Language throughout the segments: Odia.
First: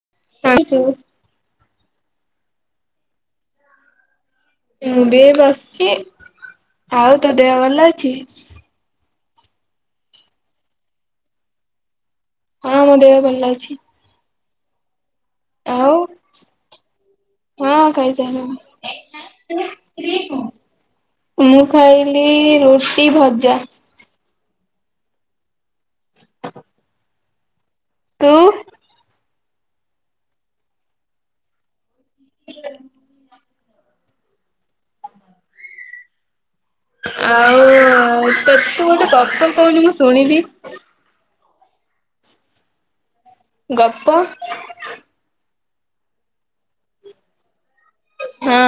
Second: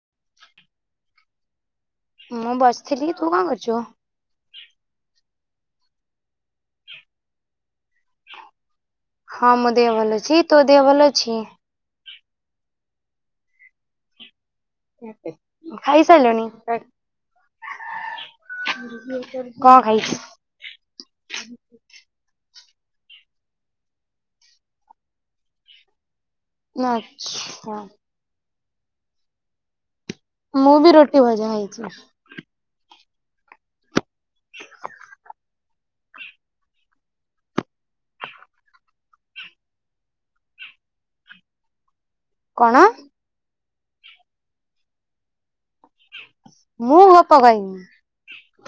[unintelligible] ମୁଁ ବସିଥିଲି। ତୁ କଣ କରୁଛୁ? ମୁଁ ବି ଏଇ ବସଚି। ଆଉ ତୋ ଦେହ ଭଲ ଅଛି? ହଁ ମୋ ଦେହ ଭଲ ଅଛି। ତୋ ଦେହ ଭଲ ଅଛି? ହଁ ମୋ ଦେହ ଭଲ ଲାଗୁଛି। ଖାଇ ସାଇଲୁଣି? ହଁ ଖାଇ କଣ ଖାଇଛୁ? ସାଇଲିଣି। ମୁଁ ଖାଇଲି ରୁଟି ଭଜା। ହଁ। ତୁ? ମୁଁ ବି ରୁଟି ଭଜା ଖାଇଛି। ହ [inaudible] ଆଉ ତ ତୁ ଗୋଟେ ଗପ କହୁନୁ ମୁଁ ଶୁଣିବି। କଣ? ଗପ ମୁଁ ଗପ କଇନି? ହଁ।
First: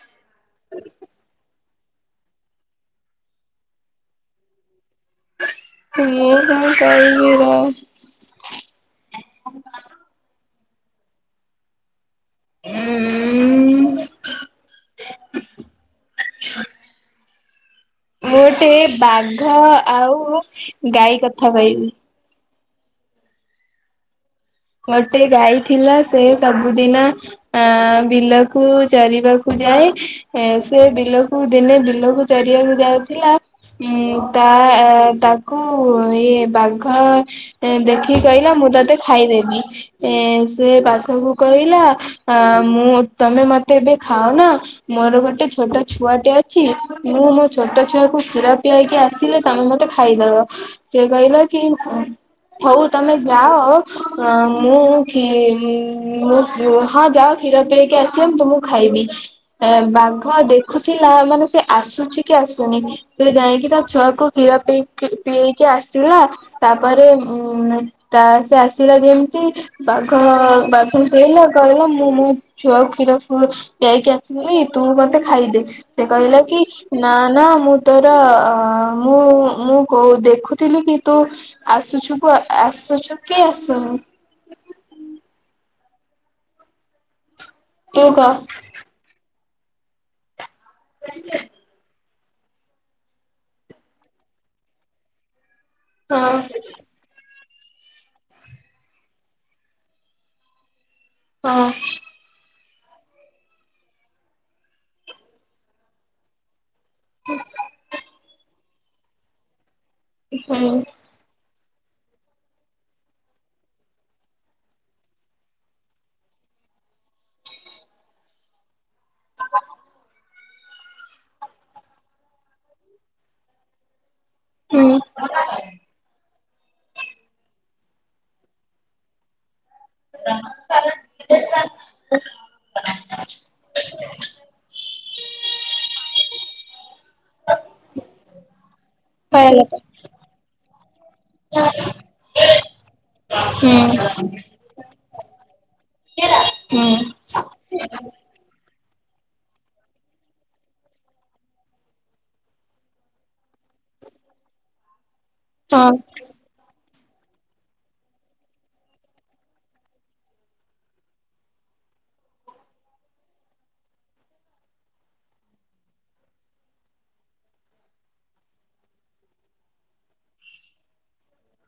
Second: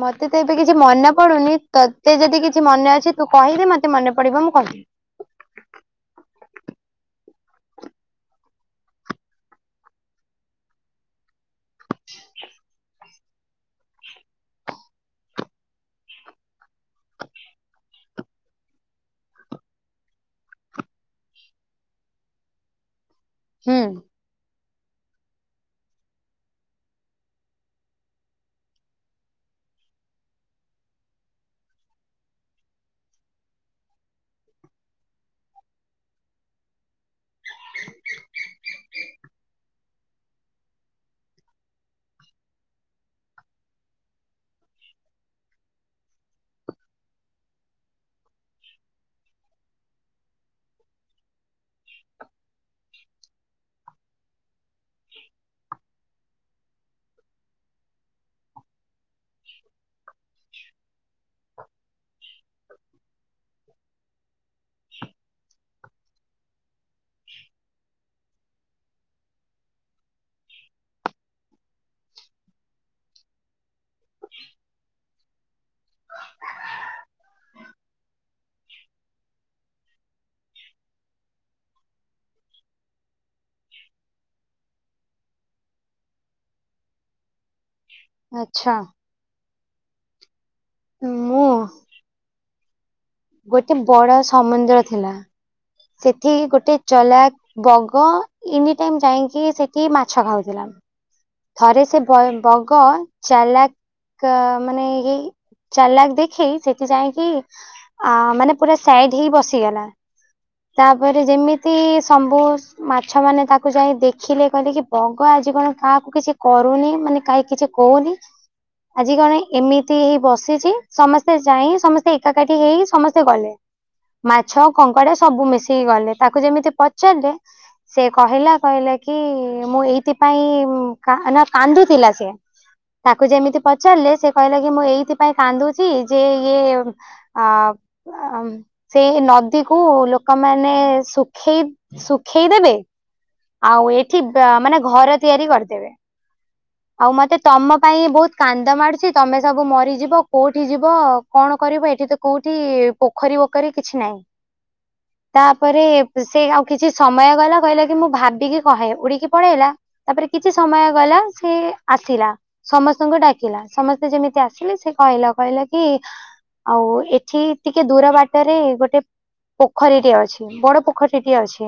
ମତେ ତ ଏବେ କିଛି ମନେ ପଡୁନି ତତେ ଯଦି କିଛି ମନେ ଅଛି ତୁ କହିଲେ ମତେ ମନେ ପଡିବ ମୁଁ କହିବି। ମୁଁ କଣ କରିବି ର [inaudible] ଉଁ ମୁଁ ଗୋଟେ ବାଘ ଆଉ ଗାଈ କଥା କହିବି। ହୁଁ। ଗୋଟେ ଗାଈ ଥିଲା ସେ ସବୁଦିନ ଆ ବିଲକୁ ଚରିବାକୁ ଯାଇଏ ସେ ବିଲକୁ ଦିନେ ବିଲକୁ ଚରିବାକୁ ଯାଉଥିଲା। ଉଁ ତା ତାକୁ ଇଏ ବାଘ ଦେଖିକି କହିଲା ମୁଁ ମୁ ତତେ ଖାଇବି। ହେଁ ସେ ବାଘକୁ କହିଲା ହେଁ ମୁଁ ତମେ ମତେ ଏବେ ଖାଉନା। ମୋର ଗୋଟେ ଛୋଟ ଛୁଆଟେ ଅଛି। ମୁଁ ମୋ ଛୋଟ ଛୁଆ କୁ କ୍ଷୀର ପିଆଇକି ଆସିଲି- ତମେ ମୋତେ ଖାଇଦବ। ସେ କହିଲା କି ହଉ ତମେ ଯାଅ। ହଁ ମୁଁ ମୁଁ ହଁ ଯାଅ କ୍ଷୀର ପିଏଇକି ଆସ ମୁଁ ତୁମକୁ ଖାଇବି। ଏ ବାଘ ଦେଖୁଥିଲା ମାନେ ସେ ଆସୁଛି କି ଆସୁନି। ସେ ଯାଇକି ତା ଛୁଆ - କୁ କ୍ଷୀର ପିଏଇକି ଆସିଲା। ତାପରେ ଉ ତା ସେ- ଆସିଲା ଯେମତି ବାଘ ବାଘ ଖଇଲା କହିଲା ମୁଁ ମୋ ଛୁଆ କ୍ଷୀର- ଯାଇକି ଆସିଲି ତୁ ମୋତେ- ଖାଇଦେ। ସେ କହିଲା କି ନା ନା ମୁଁ ତୋର ମୁଁ ମୁଁ କହୁ- ଦେଖୁଥିଲି କି ତୁ ଆସୁଛୁୁ କୁ ଆସୁଛୁ। କାଇଁ ଆସୁନି। ତୁ କ। ଆଚ୍ଛା ମୁଁ। ଗୋଟେ ବଡ ସମୁନ୍ଦ୍ର ଥିଲା। ହଁ ସେଠି ଗୋଟେ ଚଲାକ - ବଗ ଏନି ଯାଇକି ସେଇଠି ମାଛ ଖାଉଥିଲା। ଥରେ ହଁ ସେ ବ ବଗ- କ ଚାଲାକ୍ ମାନେ ଇଏ ଚାଲାକ ଦେଖେଇ ସେଠ- ଯାଇକି ଆ ମାନେ ପୁରା ସାଇଡ ହେଇ ବସିଗଲା। ତାପରେ ଯେମିତି- ସବୁ ମାଛ ମାନେ ତାକୁ ଯାଇ ଦେଖିଲେ କହିଲେ କି ବଗ ଆଜି କଣ କାହାକୁ କିଛି କ ମାନେ କାହାକି କିଛି କହୁନି ଆଜି କଣ ଏମିତି ବ- ସମସ୍ତେ ଯାଇ ସମସ୍ତେ ଏକାଠି ହେଇ ସମସ୍ତେ ଗଲେ। ମାଛ ହୁଁ କଙ୍କଡା- ସବୁ ମିଶିକି ଗଲେ। ତାକୁ ଯେମିତି ପଚାରିଲେ। ସେ କହିଲା କହିଲା କି- ମୁଁ ଏଇଥିପାଇଁ କା ନା କାନ୍ଦୁଥିଲା ସେ? ତାକୁ ଯେମିତି ପଚାରିଲେ ସେ କହିଲା କି ମୁଁ ଏଇଥିପାଇଁ କାନ୍ଦୁଛି ଯେ ଇଏ ଅ ଆ ସେ ହୁଁ ନଦୀକୁ ଲୋକମାନେ ଶୁଖେଇ ଶୁଖେଇ ଦେବେ। ଆଉ ହୁଁ ଏଠି ବା ମାନେ ଘର ତିଆରି କରିଦେବେ। ହୁଁ ଆଉ ମତେ ତମ ପାଇଁ ବହୁତ କାନ୍ଦ ମାଡୁଛି ତମେ ସବୁ ମରିଯିବ କୋଉଠି ଯିବ କଣ କଣ କରିବ ଏଠି ତ କୋଉଠି ପୋଖରୀ ବୋଖରୀ କିଛି ନାହିଁ। ତାପରେ ହଁ ସେ ଆଉ କିଛି ସମୟ ଗଲା କହିଲା କି ମୁଁ ଭାବିକି କହେ ଉଡିକି ପଳେଇଲା ତାପରେ କିଛି ସମୟ ଗଲା ସେ ଆସିଲା ସମସ୍ତଙ୍କୁ ଡାକିଲା ସମସ୍ତେ ଯେମିତି ଆସିଲେ ସେ କହିଲା କହିଲା କି ଆଉ ଏଠି ଟିକେ ଦୂର ବାଟରେ ଗୋଟେ ପୋ ପୋଖରୀଟିଏ ଅଛି ବଡ ପୋଖରୀଟିଏ ଅଛି।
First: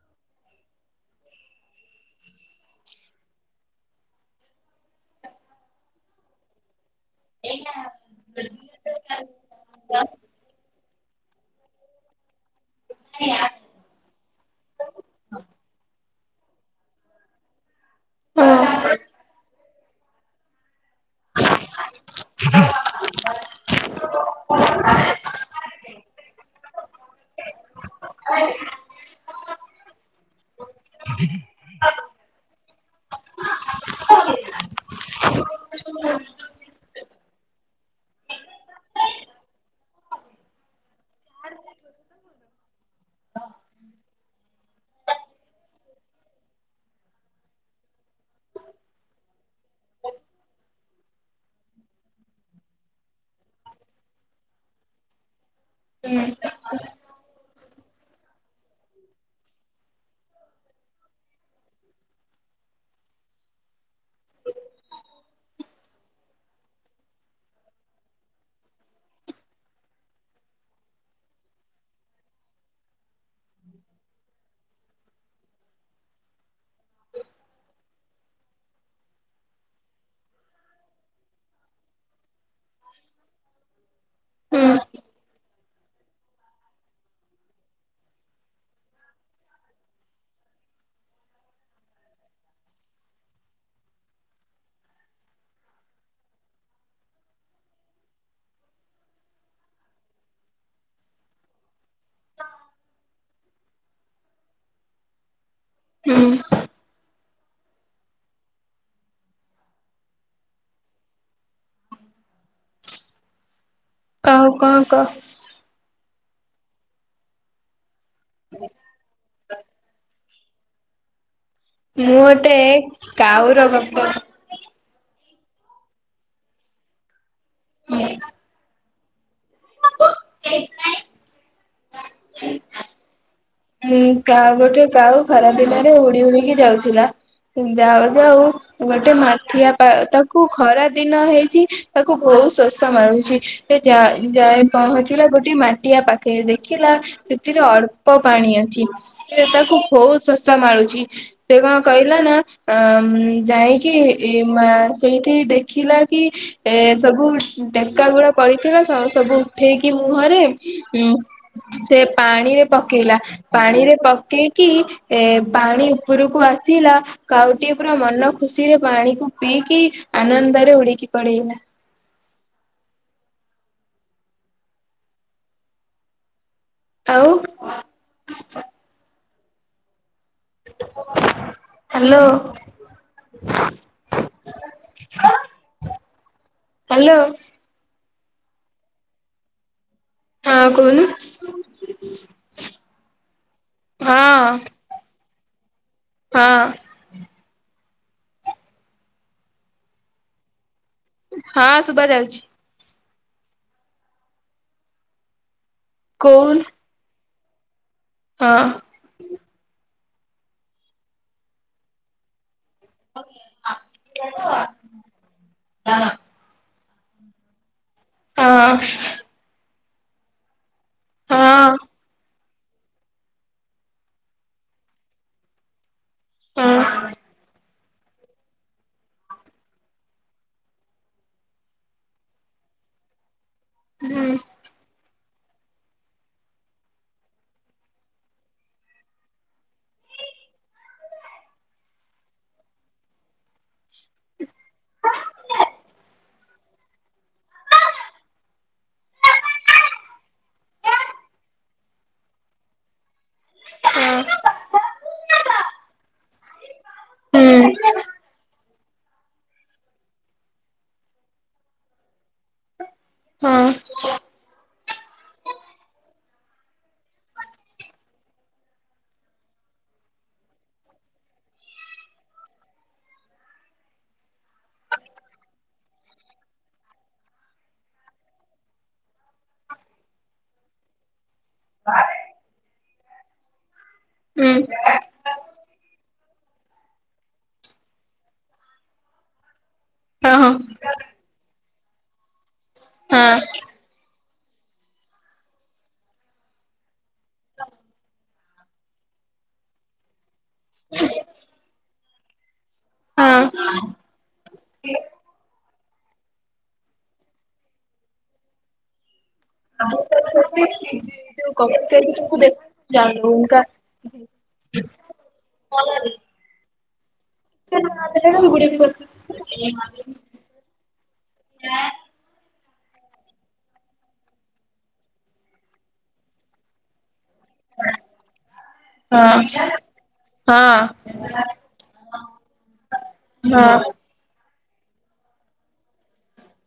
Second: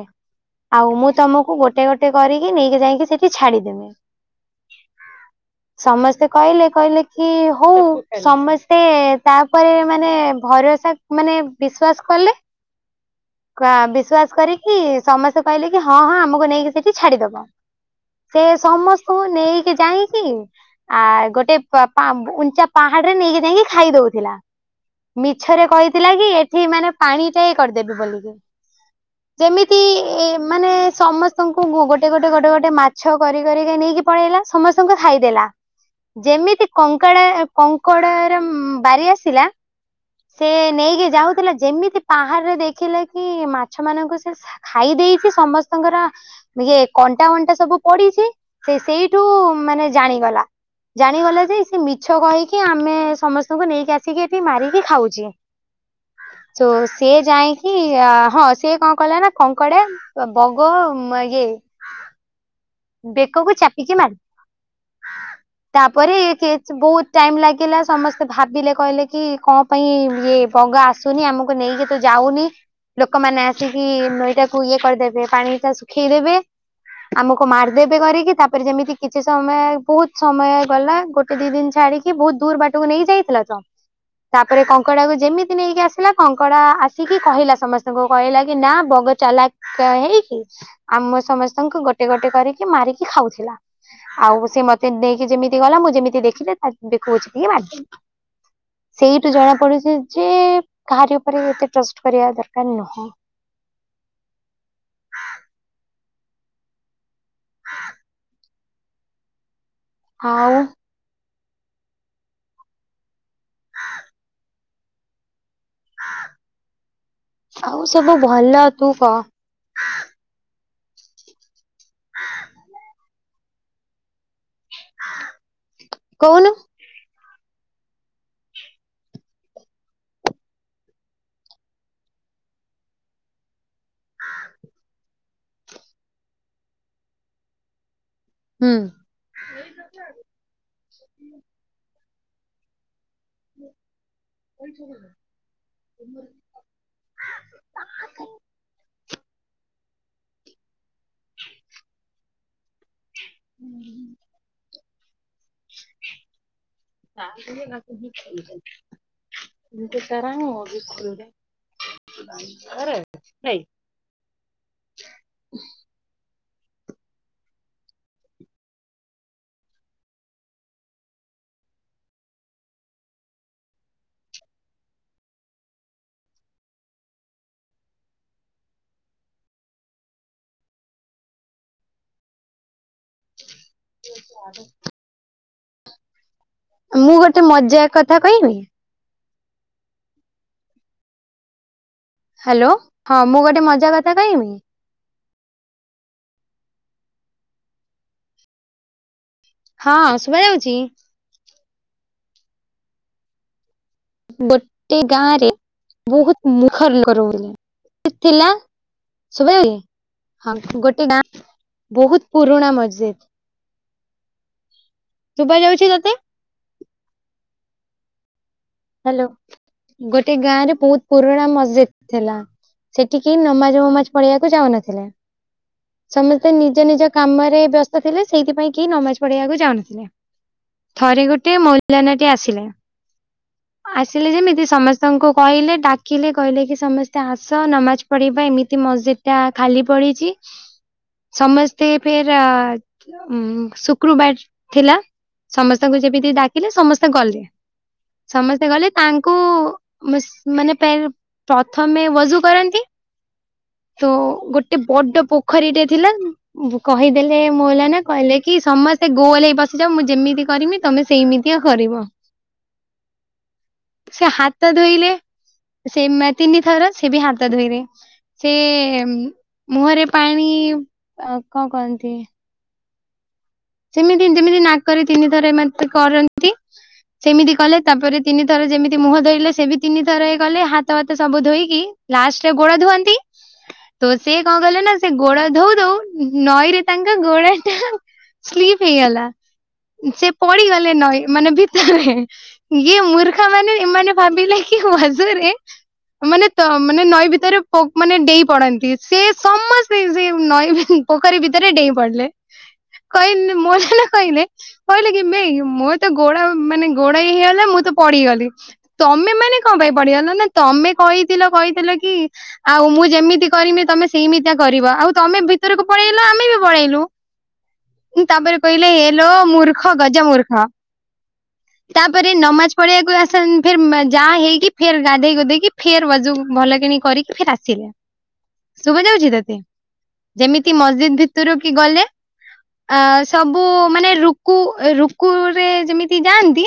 ଆଉ ମୁଁ ତମକୁ ଗୋଟେ ଗୋଟେ କରିକି ନେଇକି ଯାଇକି ସେଠି ଛାଡିଦେମି। ସମସ୍ତେ କହିଲେ କହିଲେ କି ହଉ ସମସ୍ତେ ତାପରେ ମାନେ ଭରସା ମାନେ ବିଶ୍ଵାସ କଲେ। ବିଶ୍ଵାସ କରିକି ସମସ୍ତେ କହିଲେ କି ହଁ ହଁ ଆମକୁ ନେଇକି ସେଠି ଛାଡିଦବ ସେ ହଁ ସମସ୍ତଙ୍କୁ ନେଇକି ଯାଇକି ଆ ଗୋଟେ ପା ଉ ଉଞ୍ଚା ପାହାଡରେ ନେଇକି ଯାଇକି ଖାଇ ଦଉଥିଲା। ମିଛରେ କହିଥିଲା କି ଏଠି ମାନେ ପାଣି ଟାଏ କରିଦେବି ବୋଲିକିରି। ଯେମିତି ଏ ମାନେ ସମସ୍ତଙ୍କୁ ଗୋଟେ ଗୋଟେ ଗୋଟେ ମାଛ କରି କରିକି ନେଇକି ନେଇକି ପଳେଇଲା ସମସ୍ତଙ୍କୁ ଖାଇଦେଲା। ଯେମିତି କଙ୍କଡା କଙ୍କଡ଼ା ର ବାରି ଆସିଲା। ସେ ନେଇକି ଯାଉଥିଲା ଯେମିତି ପା ଦେଖିଲା କି ମାଛ ମାନଙ୍କୁ ସେ ଖାଇ ଦେଇଛି। ସମସ୍ତଙ୍କର ଇଏ କଣ୍ଟା ଅଣ୍ଟା ସବୁ ପଡିଛି। ସେ ସେଇଠୁ ମାନେ ଜାଣିଗଲା। ଜାଣିଗଲା ଯେ, ସେ ମିଛ କହିକି ଆମେ ସମସ୍ତଙ୍କୁ ନେଇକି ଆସିକି ଏଠି ମାରିକି ଖାଉଛି। ହୁଁ। ତ ସିଏ ଯାଇକି ଆ ହଁ ସିଏ କଣ କଲେ ନା? କଙ୍କଡା, ବଗ, ଇଏ ବେକକୁ ଚାପିକି ମାର ତାପରେ କିଏସ ବହୁତ ଟାଇମ୍ ଲାଗିଲା। ସମସ୍ତେ ଭାବିଲେ କହିଲେ କି କଣ ପାଇଁ ଇଏ ବଗା ଆସୁନି ଆମକୁ ନେଇକି ତୁ ଯାଉନି? ଲୋକମାନେ ଆସିକି ନଈଟାକୁ ଇଏ କରିଦେବେ ପାଣି ଟା ଶୁଖେଇଦେବେ। ଆମକୁ ମାରିଦେବେ କରିକି। ତାପରେ ଯେମିତି କିଛି ସମୟ ବହୁତ ସମୟ ଗଲା। ଗୋଟେ ଦି ଦିନ ଛାଡିକି ବହୁତ ଦୂର ବାଟକୁ ନେଇ ଯାଇଥିଲ ତ, ତାପରେ ହୁଁ କଙ୍କଡାକୁ ଯେମିତି ନେଇକି ଆସିଲା। କଙ୍କଡା ଆସିକି କହିଲା ସମସ୍ତଙ୍କୁ କହିଲା କି ନା ବଗ ଚାଲାକ ହେଇକି ଆମ ସମସ୍ତଙ୍କୁ ଗୋ ଗୋଟେ ଗୋଟେ କରିକି ମାରିକି ଖାଉଥିଲା। ଆଉ ସେ ମତେ ନେଇକି ଯେମିତି ଗଲା ମୁଁ ଯେମିତି ଦେଖିଲି, ତା ବେ କଛି କିିଏ ବା ସେଇଠୁ ଜଣା ପଡୁଛି ଯେ! କାହାରି ଉପରେ ଏତେ ଟ୍ରଷ୍ଟ କରିବା ଦରକାର ନୁହଁ। ଆ ହୁଁ। ଆଉ, କଉ କଁ କହ? ଆଉ ସବୁ ଭଲ, ତୁ କହ। ମୁଁ ଓତେ କାଉର ଗପ କହୁନୁ। ହୁଁ [inaudible] [inaudible] ହ [inaudible] ମୁଁ କା ଗୋଟେ କାଉ ଖରାଦିନରେ ଉଡି ଉଡିକି ଯାଉଥିଲା। ଯାଉ, ଯାଉ ହୁଁ। ଗୋଟେ ମାଠିଆ ପା ତାକୁ ଖରା ଦିନ ହେଇଛି। ତାକୁ ବହୁତ ଶୋଷ ମାରୁୁ ସେ ଯା-ଯାଇ ପହଁଚିଲା ଗୋଟେ ମାଟିଆ ପାଖେ ଦେଖିଲା। ସେଥିରେ ଅଳ୍ପ ପାଣି ଅଛି। ସେ ତାକୁ ବହୁତ ଶୋଷ ମାଳୁଛି। ସେ କଣ କହିଲା ନା? ଯାଇକି, ଏ ମା ସେଇଠି ଦେଖିଲା କି? ଏ ସବୁ ଟେକା ଗୁଡା ପଡିଥିଲା ସବୁ। ସବୁ ଉଠେଇକି ମୁହଁରେ ଉ ସେ ପାଣିରେ ପକେଇଲା। ପାଣିରେ ପକେଇକି ଏ ପାଣି ଉପରୁକୁ କୁ ଆସିଲା। କାଉଟି ପୁରା ମନ ଖୁସିରେ ପାଣିକୁ ପିଇକି ଆନନ୍ଦରେ ଉଡିକି ପଳେ ଇଲା। ଆଉ, ହ୍ୟାଲୋ! ମୁଁ ହ୍ୟାଲୋ ଗୋଟେ ମଜା କଥ୍ କଥା କହିବି? ହଁ କୁହୁନୁ। ହ୍ୟାଲୋ! ହଁ ମୁଁ ଗୋଟେ ମଜା କଥା କହିମି? ହଁ ହଁ। ହଁ, ଶୁଭ ଯାଉଛି। ହଁ ଶୁଭ ଯାଉଛି। ଗୋଟେ ଗାଁରେ ବହୁତ କହୁନୁ ମୁଖର ଲୋକ ରହୁଥିଲେ। ଥିଲା ହଁ ସୁବାଯାଉଇ। ହଁ ଗୋଟେ ଗାଁ ବହୁତ ପୁ ପୁଣା ମସ୍ଜିଦ୍। ଶୁଭ ଯାଉଛି ତତେ? ହଁ ହ୍ୟାଲୋ ଗୋଟେ ଗାଁ ରେ ବହୁତ ପୁରୁଣା ହଁ ମସଜିଦ୍ ଥିଲା। ସେଠିକି ନମାଜ ଫମାଜ ପଢିବାକୁ ଯାଉନଥିଲେ। ସମସ୍ତେ ନିଜ ହଁ ନିଜ କାମରେ ବ୍ୟସ୍ତ ଥିଲେ ସେଇଥିପାଇଁ କି ନମାଜ ପଢିବାକୁ ଯାଉନଥିଲେ। ଥରେ ଗୋଟେ ମଉଲାନ୍ ଟେ ଆସିଲେ ହୁଁ ଆସିଲେ ଯେମିତି ସମସ୍ତଙ୍କୁ କହିଲେ ଡାକିଲେ କହିଲେ କି ସମସ୍ତେ ଆସ ନମାଜ ପଢିବା ଏମିତି ମସଜିଦ୍ ଟା ଖାଲି ପଡ଼ିଛି। ସମସ୍ତେ ଫେର ଆ ଉଁ ଶୁକ୍ରବାର ଥିଲା ସମସ୍ତଙ୍କୁ ଯେମିତି ଡାକିଲେ ସମସ୍ତେ ଗଲେ। ସମସ୍ତେ ଗଲେ ତାଙ୍କୁ ବାସ୍ ମାନେ ପା ପ୍ରଥମେ ବଜୁ କରନ୍ତି। ତ ହଁ ଗୋଟେ ବଡ ପୋଖରୀଟେ ଥିଲା କହିଦେଲେ ହୁଁ ମଉଲାନ କହିଲେ କି ସମ ସେ ଗୋଲ ହେଇ ବସିଯାଅ ମୁଁ ଯେମିତି କରିମି ତମେ ସେଇମିତିଆ କରିବ। ହଁ। ସେ ହାତ ଧୋଇଲେ ସେ ମା ତିନି ଥର ସେ ବି ହାତ ଧୋଇଲେ। ସେ ମୁହଁରେ ପାଣି ଅ କଣ କହନ୍ତି ସେମିତି ଯେମିତି ନାକରେ ତିନିଥର ଏମାନ୍ତେ କରନ୍ତି। ସେମିତି କଲେ ତାପରେ ତିନି ଥର ଯେମିତି ମୁହଁ ଧୋଇଲେ ସେ ବି ତିନିଥର ଇଏ କଲେ ହାତ ଭାତ ସବୁ ଧୋଇକି ଲାଷ୍ଟରେ ଗୋଡ ଧୁଅନ୍ତି ତ ସିଏ ହୁଁ କଣ କଲେ ନା ଗୋଡ ଧୋଉ ଧୋଉ ନଈ ରେ ତାଙ୍କ ଗୋଡ ଟା ସ୍ଲିପ ହେଇଗଲା। ସେ ହଁ ପଡିଗଲେ ନଈ ମାନେ ଭିତରେ ଇଏ ହଁ ମୁର୍ଖା ମାନେ ଏମାନେ ଭାବିଲେ କି ହୁଆଜରେ ମାନେ ତ ମାନେ ନଈ ଭିତରେ ପ ମାନେ ଡେଇ ପଡନ୍ତି ସେ ସମସ୍ତେ ସେ ନଈ ଭି ପୋଖରୀ ଭିତରେ ଡେଇଁ ପଡିଲେ। ହଁ କହିଲେ ମଉଜାନା କହିଲେ କହିଲେ କି ନାଇଁ ମୋର ତ ଗୋଡା ମାନେ ଗୋଡା ଇଏ ହେଇଗଲା ମୁଁ ତ ପଡ଼ି ଗ ପଡି ଗଲି ତମେ ମାନେ କଣ ପାଇଁ ପଡିଗଲା ନା ତମେ କହିଥିଲ କହିଥିଲ କି ଆଉ ମୁଁ ଯେମିତି କରିମି ତମେ ସେଇମିତିଆ କରିବ ଆଉ ତମେ ଭିତରକୁ ପ ଳେଇଲ ଆମେ ବି ପଳେଇଲୁ। ତାପରେ କହିଲେ ହେଲୋ ମୂର୍ଖ ଗଜ ମୂର୍ଖ। ତାପରେ ନମାଜ ପଳେଇଆକୁ ଆସ ଫିର୍ ମା ଯାହା ହେଇକି ଫେର୍ ଗାଧେଇ ଗୋଧେଇକି ଫିର୍ ବଜୁମ୍ ଭଲକିଣି କରିକି ଫିର୍ ଆସିଲୁ। ଶୁବା ଯାଉଚି ତତେ ଯେମିତି ମସ୍ଜିଦ୍ ଭିତରୁ କି ଗଲେ ଅ ସବୁ ମାନେ ରୁକୁ ରୁକୁରେ ଯେମିତି ଯାଆନ୍ତି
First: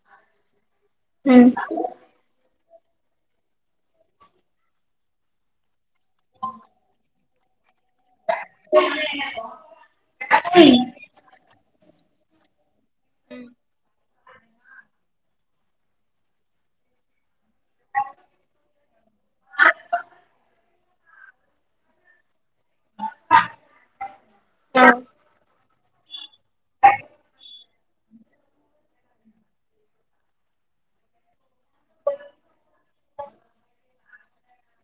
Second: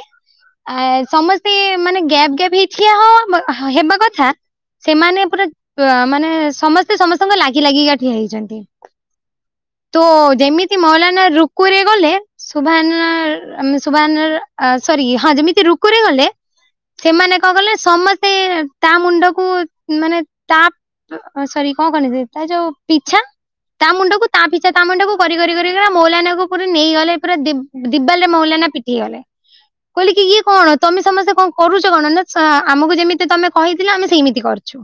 ଆ ସମସ୍ତେ ମାନେ ଗ୍ୟାପ୍ ଗ୍ୟାପ୍ ହେଇି ଠିଆ ହୋ ଆମର ହଁ-ହେ-ହେବା କଥା ସେମାନେ ପୁରା ମାନେ ସମସ୍ତେ ସମସ୍ତଙ୍କ ଲାଗି ଲାଗିକା ହେଇଚନ୍ତି ତୋ ଯେମିତ ନା ରୁକୁରେ ଗଲେ ସୁଭାନ୍ନା ଆମେ ଶୁଭାନ୍ନାର ସରି ହଁ ଯେମିତି ରୁକୁରେ ଗଲେ ସେମାନେ କଣ କଲେ ସମସ୍ତେ ତା ମୁଣ୍ଡକୁ ମାନେ ତା ସରି କଣ କନି ତା ଯୋଉ ପିଛା ତା ମୁଣ୍ଡକୁ ତା ପିଛା ତା ମୁଣ୍ଡକୁ କରି କରି କରି ମୌଲାନା କ ପୁର ନେଇଗଲେ ପୁରା ଦି-ଦିବାଲ ରେ ମୌଲାନା ପିଠେଇଗଲେ। କହିଲି କି ଇଏ କଣ ତମେ ସମସ୍ତେ କଣ କରୁଚ କଣ ନା ଆମକୁ ଯେମିତି ତମେ କହିଥିଲ ଆମେ ସେଇମିତି କରିଚୁ।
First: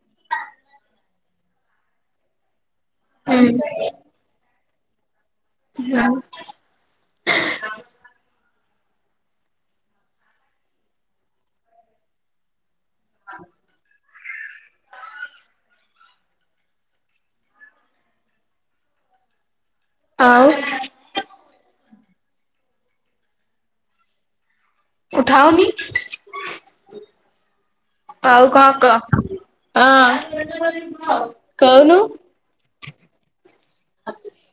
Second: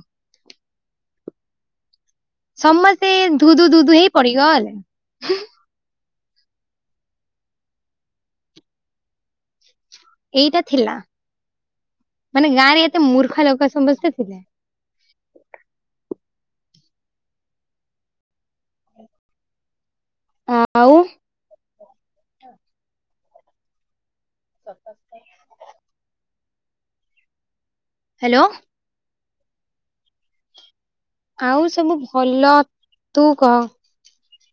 ସମସ୍ତେ ଧୁଦୁ ଧୁଦୁ ହେଇ ପଡି ଗଲେ। ଏଇଟା ଥିଲା ମାନେ ଗାଁ ରେ ଏତେ ମୂର୍ଖ ଲୋକ ସମସ୍ତେ ଥିଲା। ଆଉ। ଆଉ ଉଠାଅନି। ହ୍ୟାଲୋ ଆଉ କଣ କହ? ହଁ। ଆଉ ସବୁ ଭଲ। ତୁ କହ।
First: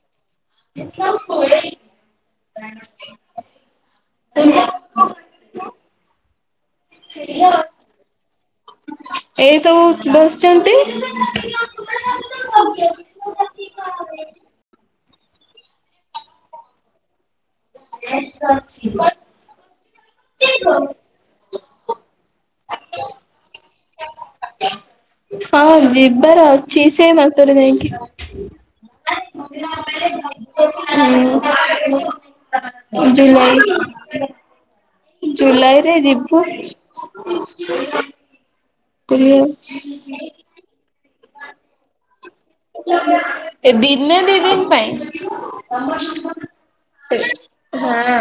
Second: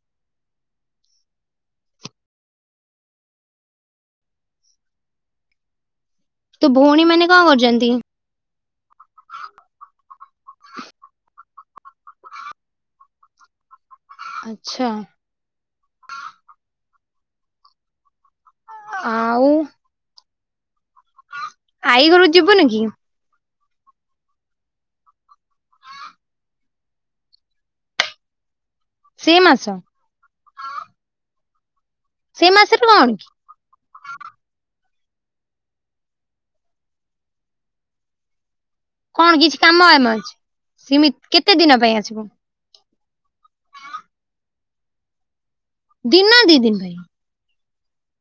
[unintelligible] [unintelligible] ତୋ ଭଉଣୀ ମାନେ କଣ କରୁଛନ୍ତି ଏଇ ସବୁ ବସିଚନ୍ତି। [unintelligible] ଆଚ୍ଛା। ଆଉ [unintelligible] [unintelligible] ଆଈ ଘରୁ କୁ ଯିବୁନି କି? ହଁ ଯିବାର ଅଛି। ସେଇ ମାସରେ ଯାଇକି। [unintelligible] ସେଇ ମାସ ହୁଁ। ସେ ମାସରେ କଣ କି? ଜୁଲାଇ ରେ ଯିବୁ। କଣ କିଛି ଏ କାମ ଫାମ ଅଛି? କେତେ ଦିନ ପାଇଁ ଆସିବୁ? ଏ ଦିନେ ଦିନ ପାଇଁ। ଦିନ ଦି ଦିନ ପାଇଁ। ହଁ।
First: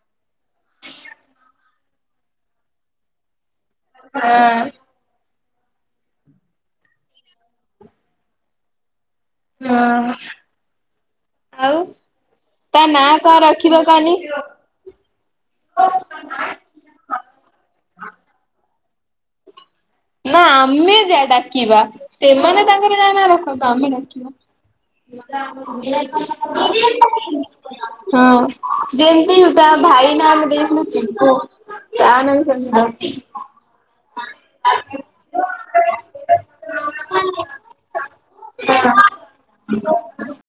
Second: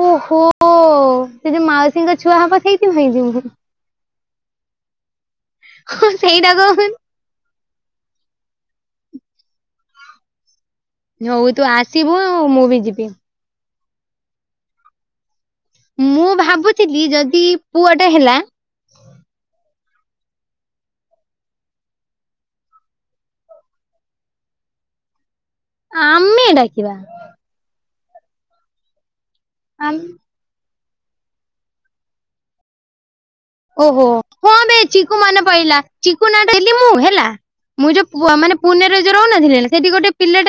ଓହୋ ସେ ଯଉ ମାଉସୀଙ୍କ ଛୁଆ ହବ ସେଇଥି ପାଇଁ ଯିବୁ। ହଁ। ହଁ ସେଇଟାକ ଉପ- ହଁ ହଉ ତୁ ଆଉ ଆସିବୁ ମୁଁ ବି ତା ନା ଯିବି। କଣ ରଖି - [unintelligible] ମୁଁ ଭାବୁଛିକୀ ଯଦି ପୁଅଟା ହେଲା। ନା ଆମେ ଯା ଡାକିବା। ସେମାନେ ତାଙ୍କର ଯା ନା ରଖନ୍ତୁ ଆମେ ଡାକିବା। [inaudible] ଆମେ ଡାକିବା। ହଁ। ଉଟା ଆମ୍ ଭାଇ ନାମ ଦେଇଥିଲୁ ଚିକୁ। ତା ନାମ ସେମତି - ଓହୋ ହଁ ବେ ଚିକୁ ମନେ ପହିଲା। ଚିକୁ ନାଁ ଟା ଦେଲି ମୁଁ ହେଲା। ମୁଁ ଯୋଉ ମାନେ ପୁନେରେ ଯୋଉ ରହୁଥିଲି। ସେଠି ଗୋଟେ ପିଲାଟା-